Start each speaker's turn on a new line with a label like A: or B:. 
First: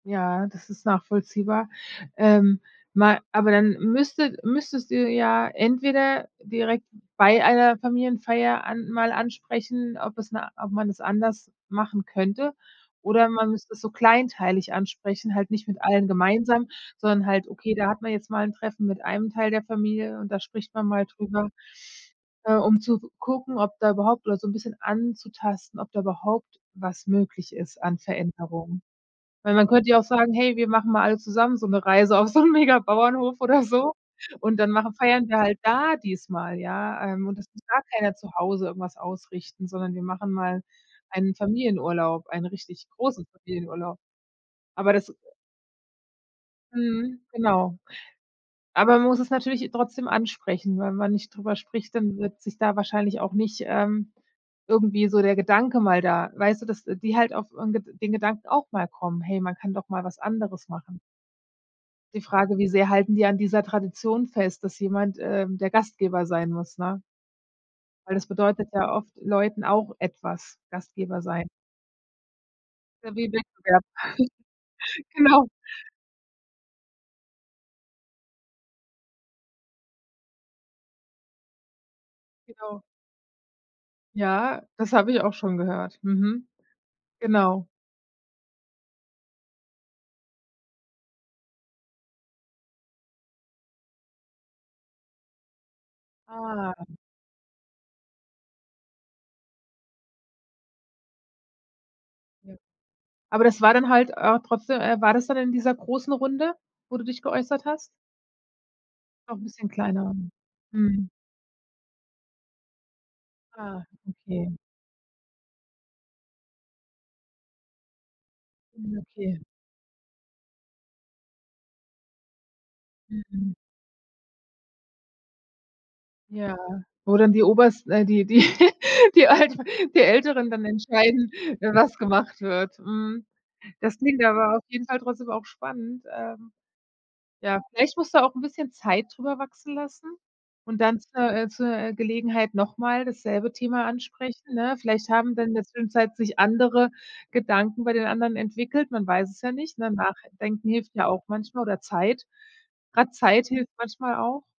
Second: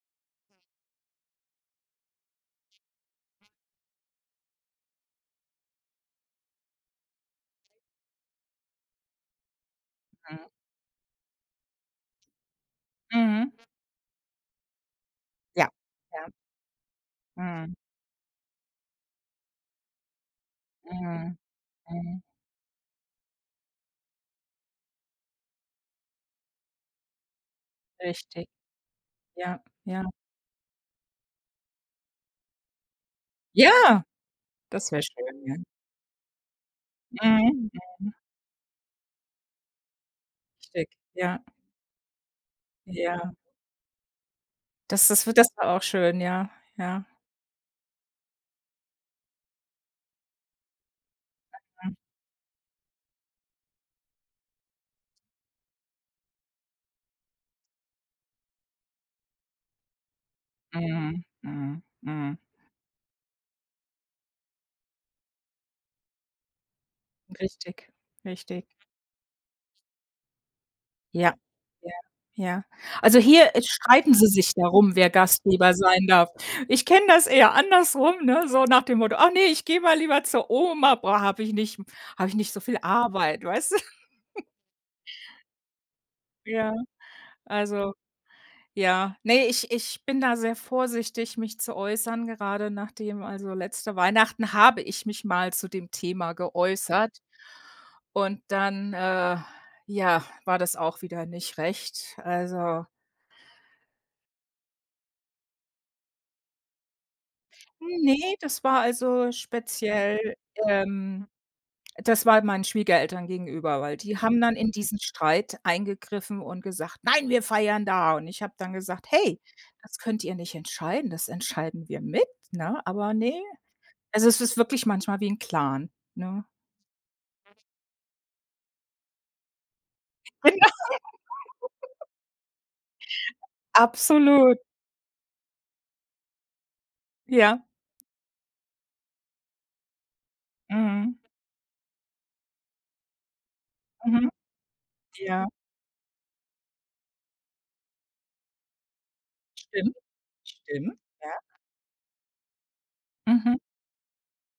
A: Ja, das ist nachvollziehbar, ähm, ma aber dann müsstet müsstest du ja entweder direkt bei einer Familienfeier an mal ansprechen, ob es
B: Mhm.
A: na ob man's anders machen könnte oder
B: Mhm.
A: man müsste es so kleinteilig ansprechen, halt nicht
B: Ja.
A: mit allen
B: Ja.
A: gemeinsam, sondern halt,
B: Mhm.
A: okay, da hat man jetzt mal 'n Treffen mit einem Teil der Familie und da spricht man mal
B: Mhm,
A: drüber,
B: mhm.
A: äh, um zu gucken, ob da überhaupt oder so 'n bisschen anzutasten, ob da überhaupt was möglich ist an
B: Richtig.
A: Veränderungen. Weil
B: Ja,
A: man könnte ja
B: ja.
A: auch sagen: „Hey, wir machen mal alle zusammen so 'ne Reise auf so 'n mega Bauernhof oder so
B: Ja!
A: und dann
B: Das
A: machen
B: wäre
A: feiern wir
B: schön, ja.
A: halt da diesmal, ja, ähm, und es muss
B: Mhm,
A: gar
B: mhm.
A: keiner zu Hause irgendwas ausrichten, sondern wir machen mal
B: Schick,
A: einen
B: ja.
A: Familienurlaub, einen richtig großen
B: Ja.
A: Familienurlaub“. Aber
B: Das
A: das
B: ist w das wär auch schön, ja, ja.
A: Mhm, genau. Aber man muss es natürlich trotzdem ansprechen, wenn man nicht darüber
B: Mhm.
A: spricht, dann wird sich da wahrscheinlich auch nicht, ähm, irgendwie so der Gedanke mal da weißt du, dass die halt auf 'n Ged den Gedanken auch mal kommen: „Hey, man kann doch mal was anderes machen.“
B: Mhm, mhm,
A: Die
B: mhm.
A: Frage, wie sehr halten die an dieser Tradition fest, dass jemand, ähm, der Gastgeber sein muss, ne?
B: Richtig,
A: Weil das
B: richtig.
A: bedeutet ja oft Leuten auch etwas, Gastgeber
B: Ja,
A: sein.
B: ja, ja.
A: So
B: Also
A: wie 'n
B: hier, äh,
A: Wettbewerb.
B: streiten sie sich darum, wer
A: Genau.
B: Gastgeber sein darf. Ich kenne das eher andersrum, ne? So nach dem Motto: Ach ne, ich gehe mal lieber zur Oma, boah habe ich nicht habe ich nicht so viel
A: Jo.
B: Arbeit“, weißt du?
A: Ja, das habe ich auch schon gehört. Mhm.
B: Ja,
A: Genau.
B: also ja ne, ich ich bin da sehr vorsichtig, mich zu äußern, gerade nachdem also letzte Weihnachten habe ich mich mal zu dem Thema
A: Ah.
B: geäußert und dann, äh, ja, war das auch wieder nicht recht.
A: Hm.
B: Also
A: Aber das war dann halt, äh, trotzdem äh, war das dann in dieser großen Runde, wo du dich geäußert hast?
B: Ne, das war also
A: Auch 'n bisschen kleiner.
B: speziell
A: Mhm.
B: ähm, das war meinen Schwiegereltern gegenüber,
A: Ah,
B: weil die haben
A: okay.
B: dann in diesen Streit eingegriffen und gesagt: „Nein, wir feiern da.“ Und ich hab dann
A: Mhm,
B: gesagt: „Hey,
A: okay.
B: das könnt ihr nicht entscheiden, das entscheiden wir mit.“ Ne? aber ne.
A: Mhm.
B: Also es ist wirklich manchmal wie 'n Clan, ne?
A: Ja. Wo dann die Obersten äh, die die die Alter die Älteren
B: Genau.
A: dann entscheiden, was gemacht wird. Mhm. Das klingt aber
B: Absolut.
A: auf jeden Fall trotzdem auch spannend, ähm. Ja,
B: Ja.
A: vielleicht musst du auch 'n bisschen Zeit darüber wachsen lassen und dann
B: Mhm.
A: zur äh, zur, äh, Gelegenheit nochmal dasselbe Thema
B: Mhm.
A: ansprechen, ne? Vielleicht haben
B: Ja.
A: dann in der Zwischenzeit sich andere Gedanken bei den anderen entwickelt, man weiß es ja nicht, ne?
B: Stimmt.
A: Nachdenken hilft
B: Stimmt,
A: ja auch
B: ja.
A: manchmal oder Zeit. Grad Zeit
B: Mhm.
A: hilft manchmal auch.